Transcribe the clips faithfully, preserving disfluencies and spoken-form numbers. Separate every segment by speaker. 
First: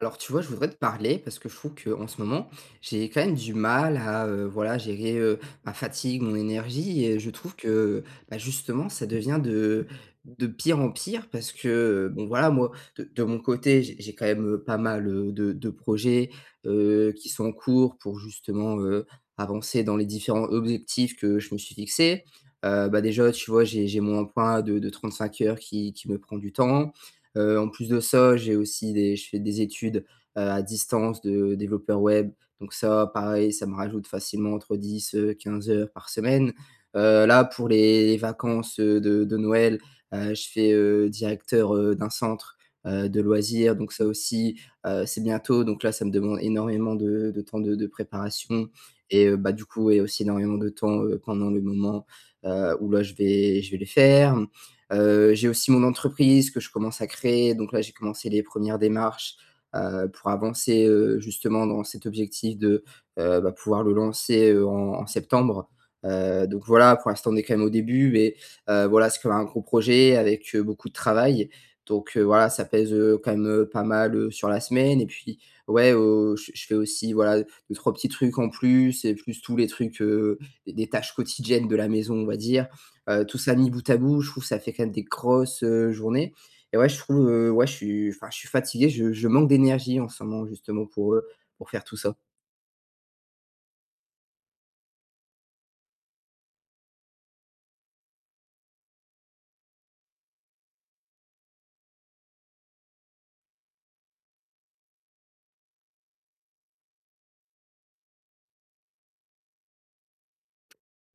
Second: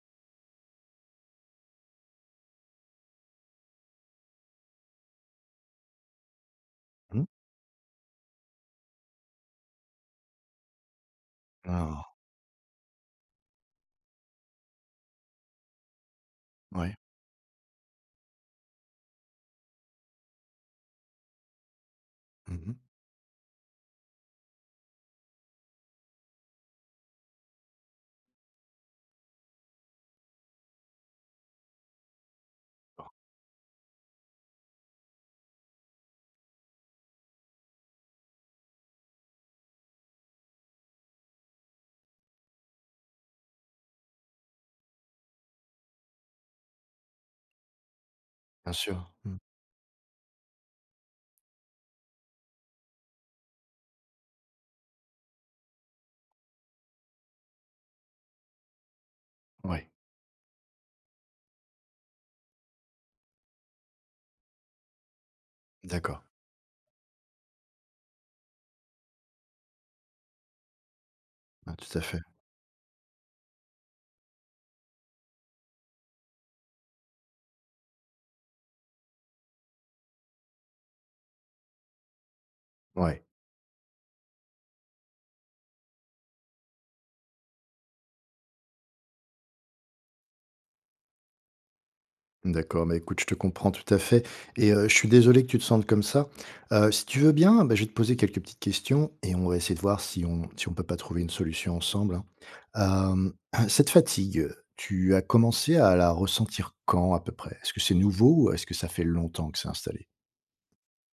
Speaker 1: Alors tu vois, je voudrais te parler parce que je trouve qu'en ce moment, j'ai quand même du mal à heu, voilà, gérer, heu, ma fatigue, mon énergie et
Speaker 2: Mmh.
Speaker 1: je trouve que, bah, justement, ça devient de de pire en pire parce que,
Speaker 2: Alors,
Speaker 1: bon, voilà, moi, de de mon côté, j'ai j'ai quand même, heu, pas mal, heu, de de projets,
Speaker 2: ouais.
Speaker 1: heu, qui sont en cours pour justement, heu, avancer dans les différents objectifs que je me suis fixés.
Speaker 2: Mmh mh.
Speaker 1: Heu, bah, déjà, tu vois, j'ai j'ai mon emploi de de trente-cinq heures qui qui me prend du temps. Heu, en plus de ça, j'ai aussi des je fais des études, heu, à distance de développeur web. Donc ça, pareil, ça me rajoute facilement entre dix, heu, quinze heures par semaine. Heu, là, pour les vacances, heu, de de Noël, heu, je fais, heu, directeur, heu, d'un centre, heu, de loisirs. Donc ça aussi, heu, c'est bientôt. Donc là, ça me demande énormément de de temps de de préparation
Speaker 2: Bien sûr.
Speaker 1: et
Speaker 2: Mmh.
Speaker 1: heu, bah, du coup et aussi énormément de temps, heu, pendant le moment, heu, où là, je vais je vais les faire. Heu, j'ai aussi mon entreprise que je commence à créer, donc là, j'ai commencé les premières démarches,
Speaker 2: Ouais,
Speaker 1: heu, pour avancer, heu, justement dans cet objectif de, heu, bah, pouvoir le lancer, heu, en en septembre.
Speaker 2: d'accord.
Speaker 1: Heu, donc voilà, pour l'instant, on est quand même au début, mais, heu, voilà, c'est quand même un gros projet avec, heu, beaucoup de travail.
Speaker 2: Ouais, tout à
Speaker 1: Donc,
Speaker 2: fait.
Speaker 1: heu, voilà, ça pèse, heu, quand même, heu, pas mal, heu, sur la semaine et puis ouais, heu, je je fais aussi, voilà, deux trois petits trucs en plus et plus tous les trucs, heu, des des tâches quotidiennes de la maison, on va dire
Speaker 2: Ouais,
Speaker 1: heu, tout ça mis bout à bout, je trouve que ça fait quand même des grosses, heu, journées et ouais, je trouve, heu, ouais, je suis enfin, je suis fatigué, je je manque d'énergie en ce moment justement pour, heu, pour faire tout ça.
Speaker 2: d'accord. Bah, écoute, je te comprends tout à fait et heu, je suis désolé que tu te sentes comme ça. Heu, si tu veux bien, bah, je vais te poser quelques petites questions et on va essayer de voir si on si on peut pas trouver une solution ensemble, hein. Hem, cette fatigue, tu as commencé à la ressentir quand à peu près? Est-ce que c'est nouveau ou est-ce que ça fait longtemps que c'est installé?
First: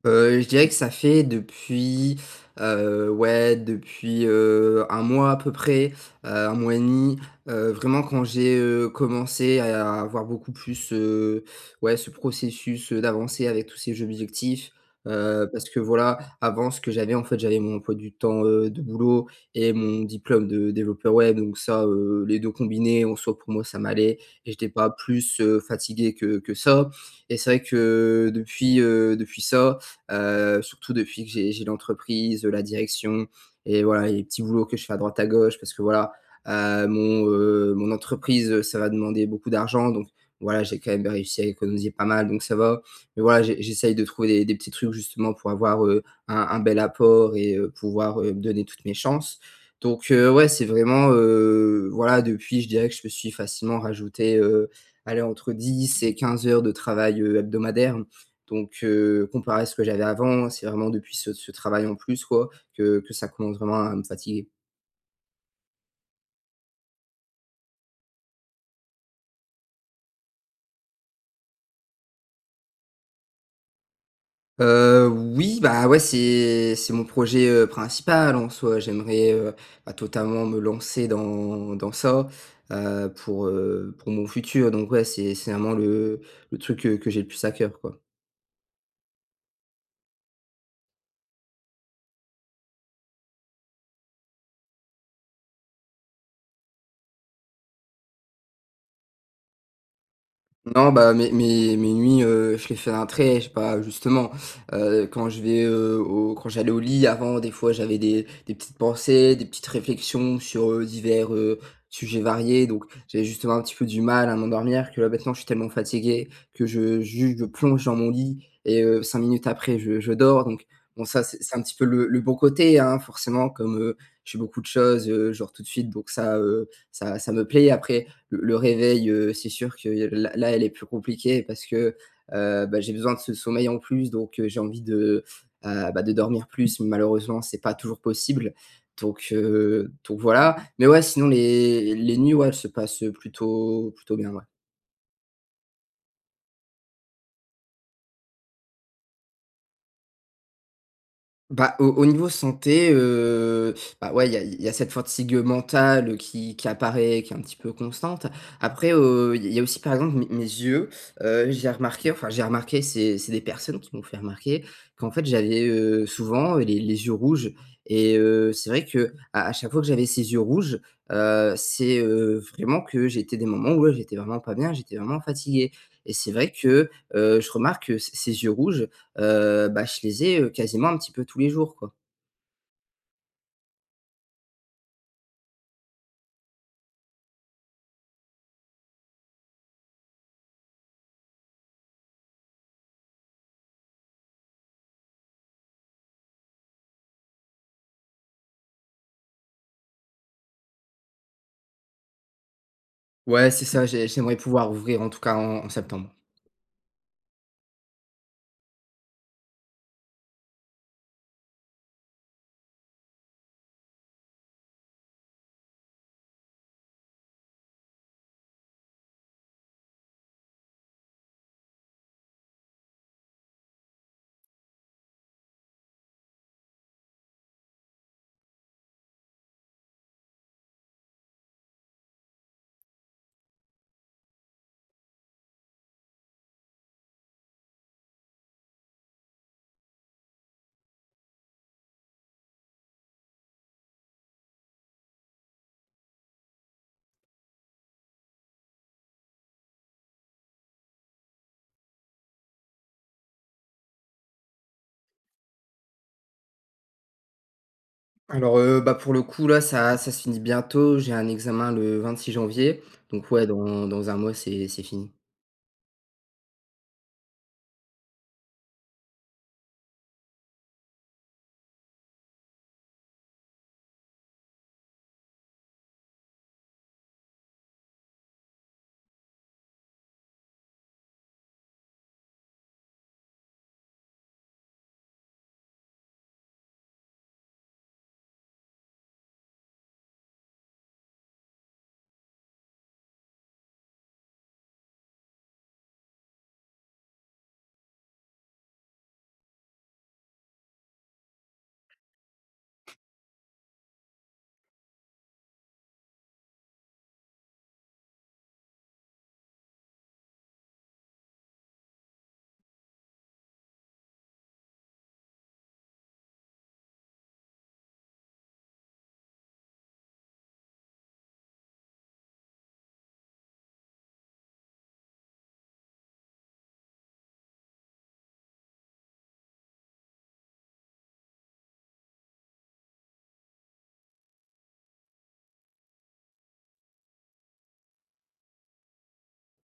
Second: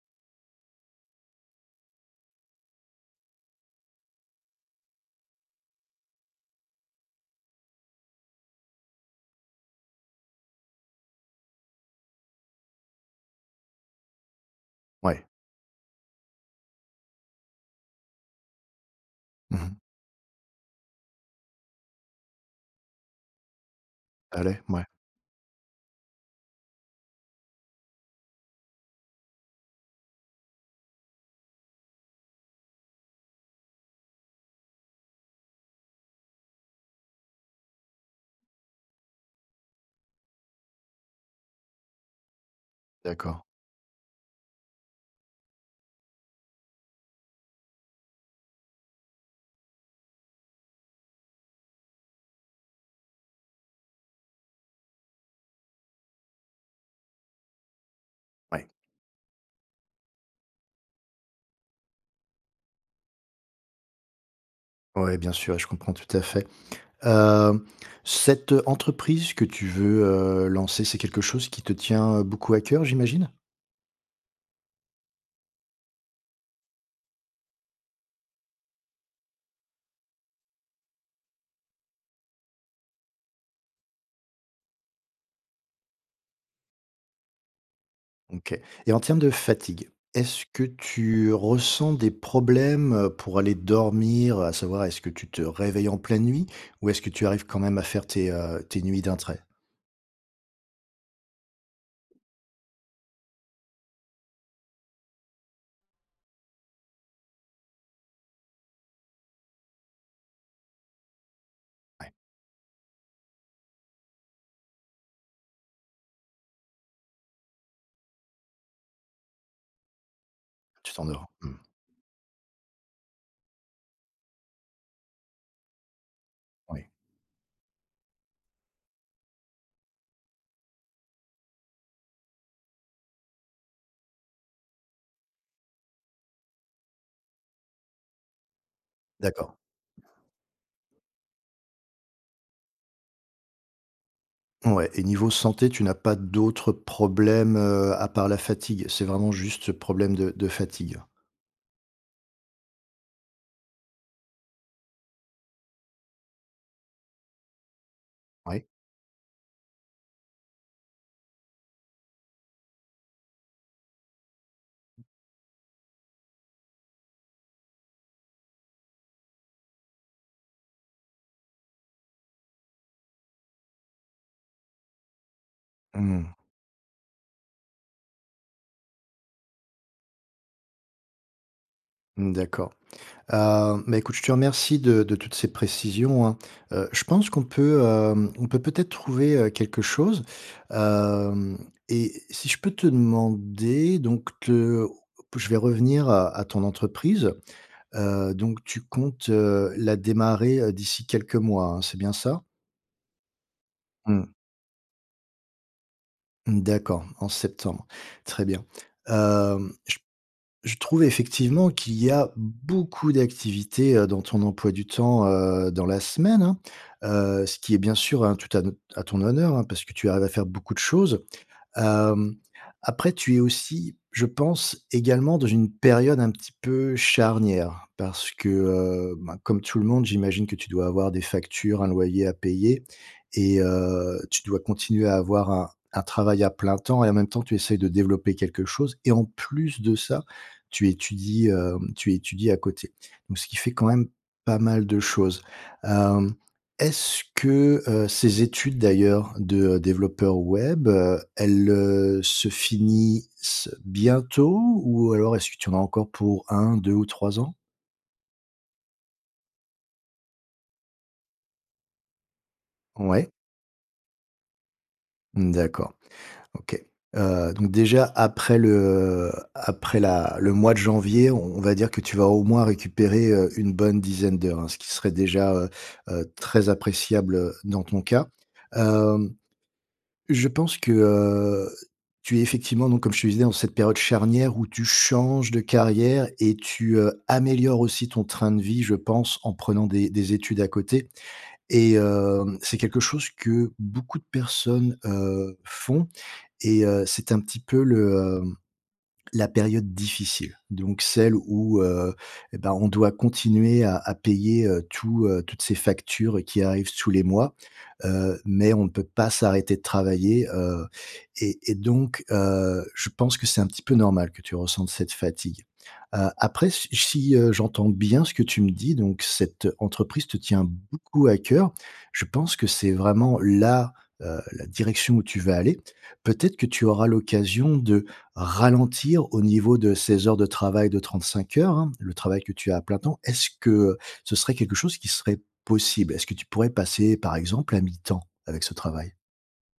Speaker 1: Heu, je dirais que ça fait depuis, heu, ouais, depuis, heu, un mois à peu près, heu, un mois et demi, heu, vraiment quand j'ai, heu, commencé à avoir beaucoup plus, heu, ouais, ce processus, heu, d'avancer avec tous ces jeux objectifs.
Speaker 2: Ouais.
Speaker 1: Heu, parce que voilà, avant ce que j'avais, en fait, j'avais mon emploi du temps, heu, de boulot
Speaker 2: Mmh
Speaker 1: et
Speaker 2: mh.
Speaker 1: mon diplôme de développeur web donc ça, heu, les deux combinés en soi pour moi ça m'allait
Speaker 2: Ça
Speaker 1: et
Speaker 2: l'est?
Speaker 1: j'étais
Speaker 2: Mouais,
Speaker 1: pas plus, heu, fatigué que que ça et c'est vrai que depuis, heu, depuis ça, Heu, surtout depuis que j'ai j'ai l'entreprise, la direction et voilà, et les petits boulots que je fais à droite à gauche parce que voilà, heu, mon, heu, mon entreprise, euh, ça va demander beaucoup d'argent donc voilà, j'ai quand même réussi à économiser pas mal donc ça va. Mais
Speaker 2: d'accord.
Speaker 1: voilà, j'e j'essaye de trouver des des petits trucs justement pour avoir, heu, un un bel apport et heu, pouvoir, heu, me donner toutes mes chances. Donc heu, ouais, c'est vraiment, heu, voilà, depuis, je dirais que je me suis facilement rajouté, heu, allez, entre dix et quinze heures de travail, heu, hebdomadaire.
Speaker 2: Ouais.
Speaker 1: Donc heu, comparé à ce que j'avais avant, c'est vraiment depuis ce ce travail en plus quoi, que que ça commence vraiment à me fatiguer.
Speaker 2: Ouais, bien sûr, je comprends tout à fait. Heu, cette entreprise que tu veux, heu, lancer, c'est quelque chose qui te tient, euh, beaucoup à cœur, j'imagine?
Speaker 1: Heu, oui, bah, ouais, c'est c'est mon projet, heu, principal en soi. J'aimerais, heu, bah, totalement me lancer dans dans ça, heu, pour, heu, pour mon futur. Donc ouais, c'est c'est vraiment le le truc, heu, que j'ai le plus à cœur, quoi.
Speaker 2: OK. Et en termes de fatigue, est-ce que tu ressens des problèmes, heu, pour aller dormir? À savoir, est-ce que tu te réveilles en pleine nuit ou est-ce que tu arrives quand même à faire tes, heu, tes nuits d'un trait?
Speaker 1: Non, bah, mes mes mes nuits, heu, je les fais d'un trait, je sais pas, justement, heu, quand je vais, heu, au quand j'allais au lit avant, des fois, j'avais des des petites pensées, des petites réflexions sur, heu, divers, heu,
Speaker 2: Ouais,
Speaker 1: sujets variés, donc j'avais justement un petit peu du mal à m'endormir que là, maintenant, je suis tellement fatigué que je juste je plonge dans mon lit et heu, cinq minutes après, je je dors, donc
Speaker 2: tu
Speaker 1: bon, ça,
Speaker 2: t'endors.
Speaker 1: c'est
Speaker 2: Mmh,
Speaker 1: c'est un petit peu le le bon côté, hein, forcément, comme, heu, je fais beaucoup de choses, heu, je tout de suite, donc ça, heu,
Speaker 2: oui,
Speaker 1: ça ça me plaît. Après, le, le réveil, heu, c'est sûr que là là, elle est plus compliquée parce que, heu, bah, j'ai besoin de ce sommeil en plus, donc heu, j'ai envie de, heu, bah, de dormir plus. mais Malheureusement, c'est pas toujours possible, donc
Speaker 2: d'accord.
Speaker 1: heu, donc voilà. Mais ouais, sinon les les nuits, ouais, elles se passent, plutôt plutôt bien, ouais.
Speaker 2: Ouais et niveau santé, tu n'as pas d'autres problèmes, heu, à part la fatigue? C'est vraiment juste ce problème de de fatigue?
Speaker 1: Bah, au au niveau santé, heu, bah, ouais, il y a il y a cette fatigue mentale qui qui apparaît, qui est un petit peu constante.
Speaker 2: Oui?
Speaker 1: Après, heu, il y a aussi, par exemple, mes mes yeux, heu, j'ai remarqué, enfin, j'ai remarqué, c'est c'est des personnes qui m'ont fait remarquer qu'en fait, j'avais, heu, souvent euh, les les yeux rouges et heu, c'est vrai que à à chaque fois que j'avais ces yeux rouges, heu, c'est, heu, vraiment que j'étais des moments où, ouais, j'étais vraiment pas bien, j'étais vraiment fatigué et
Speaker 2: Mmh,
Speaker 1: c'est vrai que, heu, je remarque que c ces yeux rouges, Heu, bah, je les ai, heu, quasiment un petit peu tous les jours, quoi.
Speaker 2: d'accord. Heu, bah, écoute, je te remercie de de toutes ces précisions, hein. Heu, je pense qu'on peut, hem, on peut peut-être trouver, heu, quelque chose. Hem Et si je peux te demander, donc te je vais revenir à à ton entreprise. Heu, donc tu comptes, heu, la démarrer, heu, d'ici quelques mois, hein, c'est bien ça?
Speaker 1: Ouais, c'est ça, j'ai
Speaker 2: Mmh.
Speaker 1: j'aimerais pouvoir ouvrir en tout cas en en septembre.
Speaker 2: D'accord, en septembre. Très bien. Hem, Je trouve effectivement qu'il y a beaucoup d'activités, heu, dans ton emploi du temps, heu, dans la semaine, hein. Heu, ce qui est bien sûr, hein, tout à no à ton honneur, hein, parce que tu arrives à faire beaucoup de choses. Hem, après tu es aussi, je pense, également dans une période un petit peu charnière parce que, heu, ben, comme tout le monde, j'imagine que tu dois avoir des factures, un loyer à payer et heu, tu dois continuer à avoir un un travail à plein temps et en même temps tu essayes de développer quelque chose et en plus de ça, tu étudies, hem, tu étudies à côté. Donc ce qui fait quand même pas mal de choses. Hem Est-ce que, heu, ces études d'ailleurs de, heu, développeur web, heu, elles, heu, se finissent bientôt ou alors est-ce que tu en as encore pour un, deux ou trois ans?
Speaker 1: Alors, heu, bah, pour le coup là, ça ça se finit bientôt. J'ai un examen le vingt-six janvier, donc
Speaker 2: Ouais,
Speaker 1: ouais, dans dans un mois, c'est c'est fini.
Speaker 2: d'accord, OK. Heu, donc déjà après le après la le mois de janvier, on on va dire que tu vas au moins récupérer, heu, une bonne dizaine d'heures, hein, ce qui serait déjà, heu heu, très appréciable, heu, dans ton cas. Hem Je pense que, heu, tu es effectivement donc comme je te disais dans cette période charnière où tu changes de carrière et tu, heu, améliores aussi ton train de vie, je pense, en prenant des des études à côté et hem, c'est quelque chose que beaucoup de personnes, heu, font et heu, c'est un petit peu le, la période difficile, donc celle où, heu, et ben, on doit continuer à à payer, heu, tout, heu, toutes ces factures qui arrivent tous les mois, heu, mais on ne peut pas s'arrêter de travailler, heu et et donc heu, je pense que c'est un petit peu normal que tu ressentes cette fatigue. Heu, après si si, heu, j'entends bien ce que tu me dis, donc cette entreprise te tient beaucoup à cœur. Je pense que c'est vraiment là, heu, la direction où tu vas aller. Peut-être que tu auras l'occasion de ralentir au niveau de ces heures de travail de trente-cinq heures, hein, le travail que tu as à plein temps, est-ce que ce serait quelque chose qui serait possible? Est-ce que tu pourrais passer, par exemple, à mi-temps avec ce travail?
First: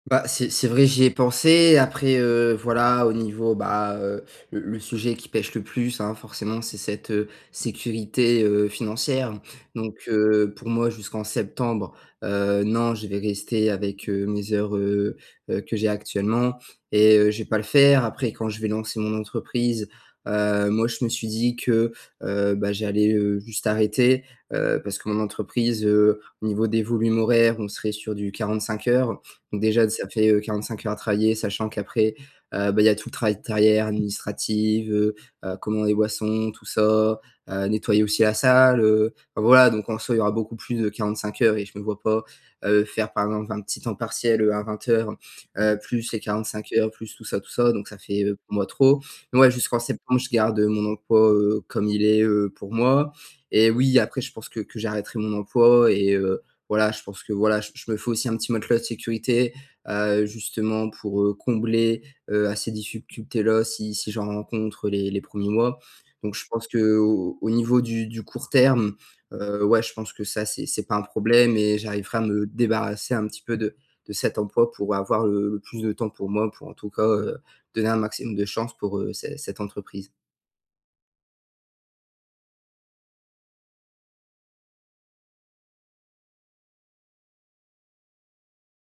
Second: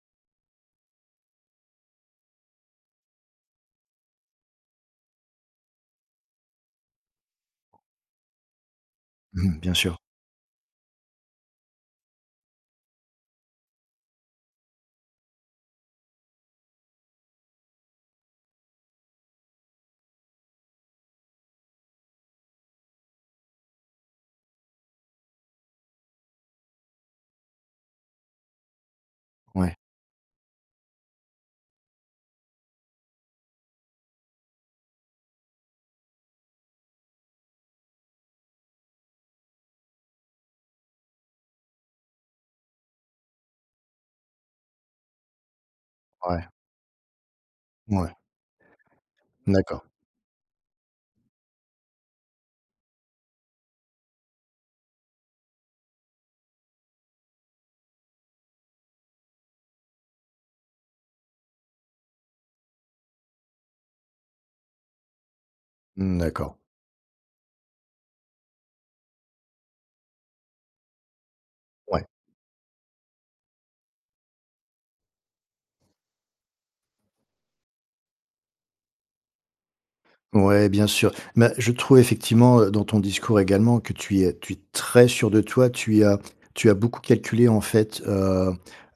Speaker 1: Bah, c'est c'est vrai, j'y ai pensé. Après, heu, voilà, au niveau, bah, heu, le le sujet qui pèche le plus, hein, forcément, c'est cette, heu, sécurité, heu, financière.
Speaker 2: Mmh, bien
Speaker 1: Donc,
Speaker 2: sûr.
Speaker 1: heu, pour moi, jusqu'en septembre, heu, non, je vais rester avec, heu, mes heures, heu heu, que j'ai actuellement et heu, je vais pas le faire. Après, quand je vais lancer mon entreprise, heu, moi, je me suis dit que, heu, bah, j'allais, heu, juste arrêter, heu, parce que mon entreprise, heu, au niveau des volumes horaires, on serait sur du quarante-cinq heures. Donc
Speaker 2: Ouais,
Speaker 1: déjà, ça fait, heu, quarante-cinq heures à travailler, sachant qu'après, heu, bah, il y a tout le travail de derrière, administratif, heu heu, commander les boissons, tout ça, heu, nettoyer aussi la salle, heu, enfin voilà, donc en soi, il y aura beaucoup plus de quarante-cinq heures et je ne me vois pas, heu, faire par exemple un petit temps partiel, heu, à vingt heures, heu, plus les
Speaker 2: ouais,
Speaker 1: quarante-cinq heures, plus tout ça, tout ça, donc ça
Speaker 2: ouais.
Speaker 1: fait, heu, pour moi trop. Mais ouais, jusqu'en
Speaker 2: D'accord,
Speaker 1: septembre, je garde, mon emploi, heu, comme il est, heu, pour moi et oui, après je pense que que j'arrêterai mon emploi et heu voilà, je pense que voilà, je, je me fais aussi un petit matelas de sécurité, heu, justement pour, heu, combler, heu, à ces difficultés-là si si j'en rencontre les les premiers mois.
Speaker 2: mmh,
Speaker 1: Donc je
Speaker 2: d'accord.
Speaker 1: pense que au au niveau du du court terme, heu, ouais, je pense que ça, c'est c'est pas un problème et
Speaker 2: Ouais.
Speaker 1: j'arriverai à me débarrasser un petit peu de de cet emploi pour avoir le le plus de temps pour moi, pour en tout cas, heu, donner un maximum de chance pour, heu, ce cette entreprise.
Speaker 2: Ouais, bien sûr. Mais je trouve effectivement, heu, dans ton discours également que tu es tu es très sûr de toi. Tu as tu as beaucoup calculé en fait, heu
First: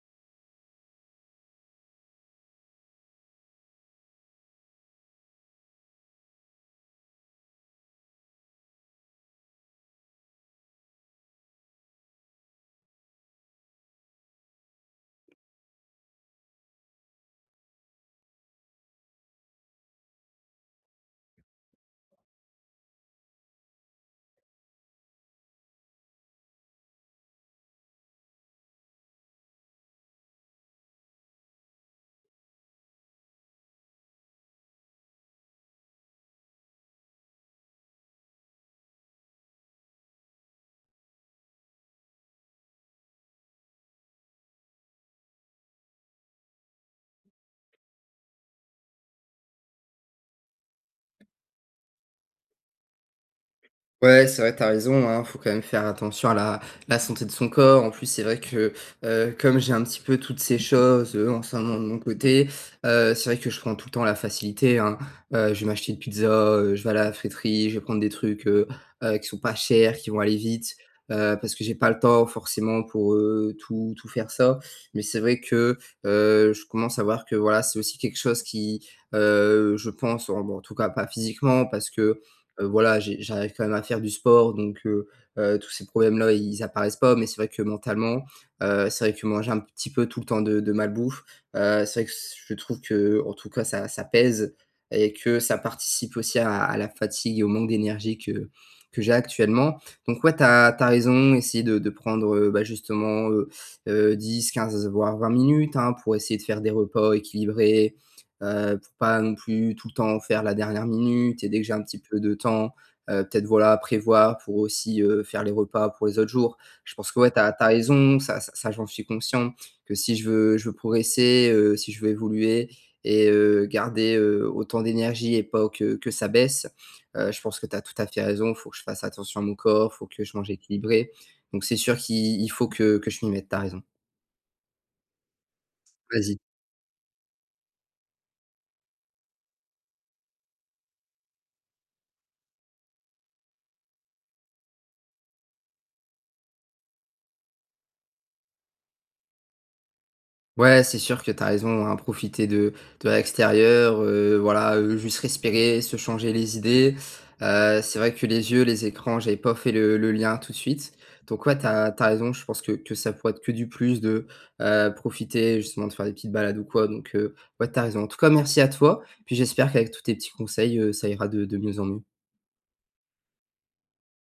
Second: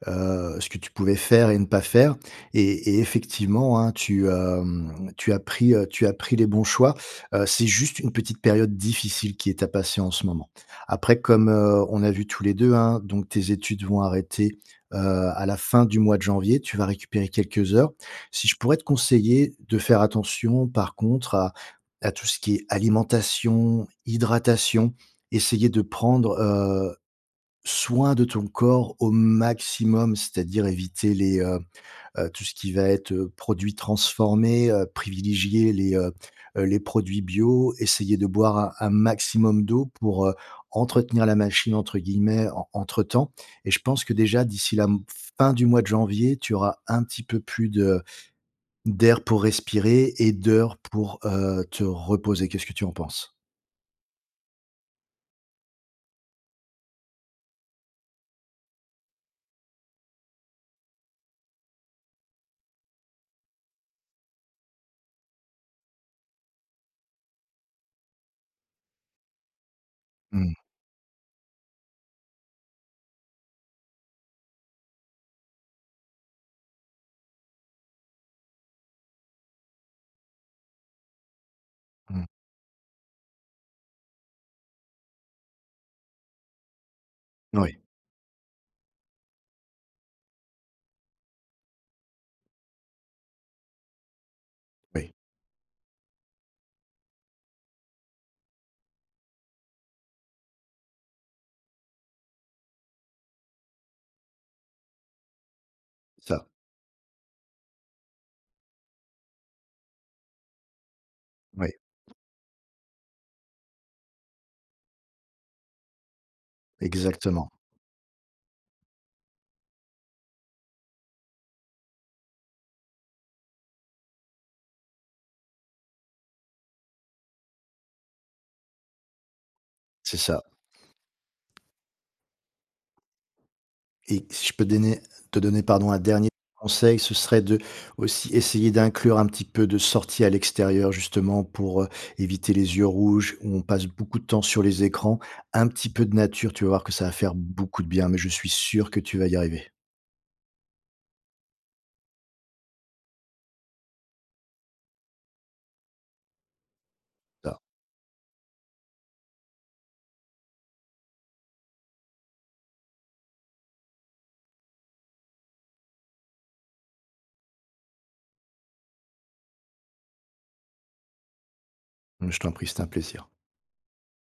Speaker 2: heu, ce que tu pouvais faire et ne pas faire et et effectivement, hein, tu, hem, tu as pris, heu, tu as pris les bons choix. Heu, c'est juste une petite période difficile qui est à passer en ce moment. Après comme, heu, on a vu tous les deux, hein, donc tes études vont arrêter, heu, à la fin du mois de janvier. Tu vas récupérer quelques heures. Si je pourrais te conseiller de faire attention, par contre, à à tout ce qui est alimentation, hydratation, essayer de prendre, heu, soin de ton corps au maximum, c'est-à-dire éviter les, heu heu, tout ce qui va être, heu, produits transformés, heu, privilégier les, heu heu, les produits bio, essayer de boire un un maximum d'eau pour, heu, «entretenir la machine» entre guillemets en entre temps et je pense que déjà d'ici la m fin du mois de janvier, tu auras un petit peu plus de d'air pour respirer et d'heures pour, heu, te reposer. Qu'est-ce que tu en penses?
Speaker 1: Ouais, c'est vrai, t'as raison, hein, faut quand même faire attention à la la santé de son corps. En plus, c'est vrai que, heu, comme j'ai un petit peu toutes ces choses, heu, en ce moment de mon côté, heu, c'est vrai que je prends tout le temps la facilité, hein. Heu, je vais m'acheter une pizza, heu, je vais à la friterie, je vais prendre des trucs, heu heu, qui sont pas chers, qui vont aller
Speaker 2: Mmh,
Speaker 1: vite, heu, parce que j'ai pas le temps forcément pour, heu, tout tout faire ça. Mais c'est vrai que, heu, je commence à voir que, voilà, c'est aussi quelque chose qui, heu, je pense en bon, en tout cas pas physiquement parce que,
Speaker 2: mmh.
Speaker 1: Heu, voilà, j'ai j'arrive quand même à faire du sport donc heu heu, tous ces problèmes-là, ils apparaissent pas mais c'est vrai que
Speaker 2: Oui,
Speaker 1: mentalement, heu, c'est vrai que manger un petit peu tout le temps de de malbouffe, heu, c'est vrai que je trouve que en tout cas ça ça pèse
Speaker 2: oui,
Speaker 1: et que ça participe aussi à à la fatigue et au manque d'énergie que que j'ai actuellement. Donc ouais, t'as as raison, essayer de de prendre, heu, bah, justement, heu heu, dix quinze voire vingt minutes, hein, pour essayer de
Speaker 2: ça,
Speaker 1: faire des repas équilibrés, heu, pour pas non plus tout le temps faire la dernière minute et dès que
Speaker 2: oui,
Speaker 1: j'ai un petit peu de temps, heu, peut-être voilà, prévoir pour aussi, heu, faire les repas pour les autres jours. Je pense que ouais, tu
Speaker 2: exactement,
Speaker 1: as raison, ça ça ça j'en suis conscient que si je veux je veux progresser, heu, si je veux évoluer et heu, garder, heu, autant d'énergie et pas que que ça baisse, heu, je pense que tu as tout à fait raison. il Faut que je fasse attention à mon corps, il faut
Speaker 2: c'est
Speaker 1: que je
Speaker 2: ça.
Speaker 1: mange équilibré. Donc c'est sûr qu'il il faut que que je m'y mette, t'as raison.
Speaker 2: Et si je peux donner te donner, pardon, un dernier
Speaker 1: Vas-y.
Speaker 2: conseil, ce serait de aussi essayer d'inclure un petit peu de sortie à l'extérieur justement pour, heu, éviter les yeux rouges où on passe beaucoup de temps sur les écrans. Un petit peu de nature, tu vas voir que ça va faire beaucoup de bien, mais je suis sûr que tu vas y arriver.
Speaker 1: Ouais, c'est sûr que tu as raison, hein, profiter de de l'extérieur, heu, voilà, heu, juste respirer, se changer les idées.
Speaker 2: Ça,
Speaker 1: Heu, c'est vrai que les yeux, les écrans, j'avais pas fait le le lien tout de suite. Donc ouais, tu as raison, je pense que que ça pourrait être que du plus de, heu, profiter justement de faire des petites balades ou quoi. Donc heu, ouais, tu as raison. En tout cas, merci à toi, puis j'espère qu'avec tous tes petits conseils, heu, ça ira de de mieux en mieux.
Speaker 2: je t'en prie, c'est un plaisir.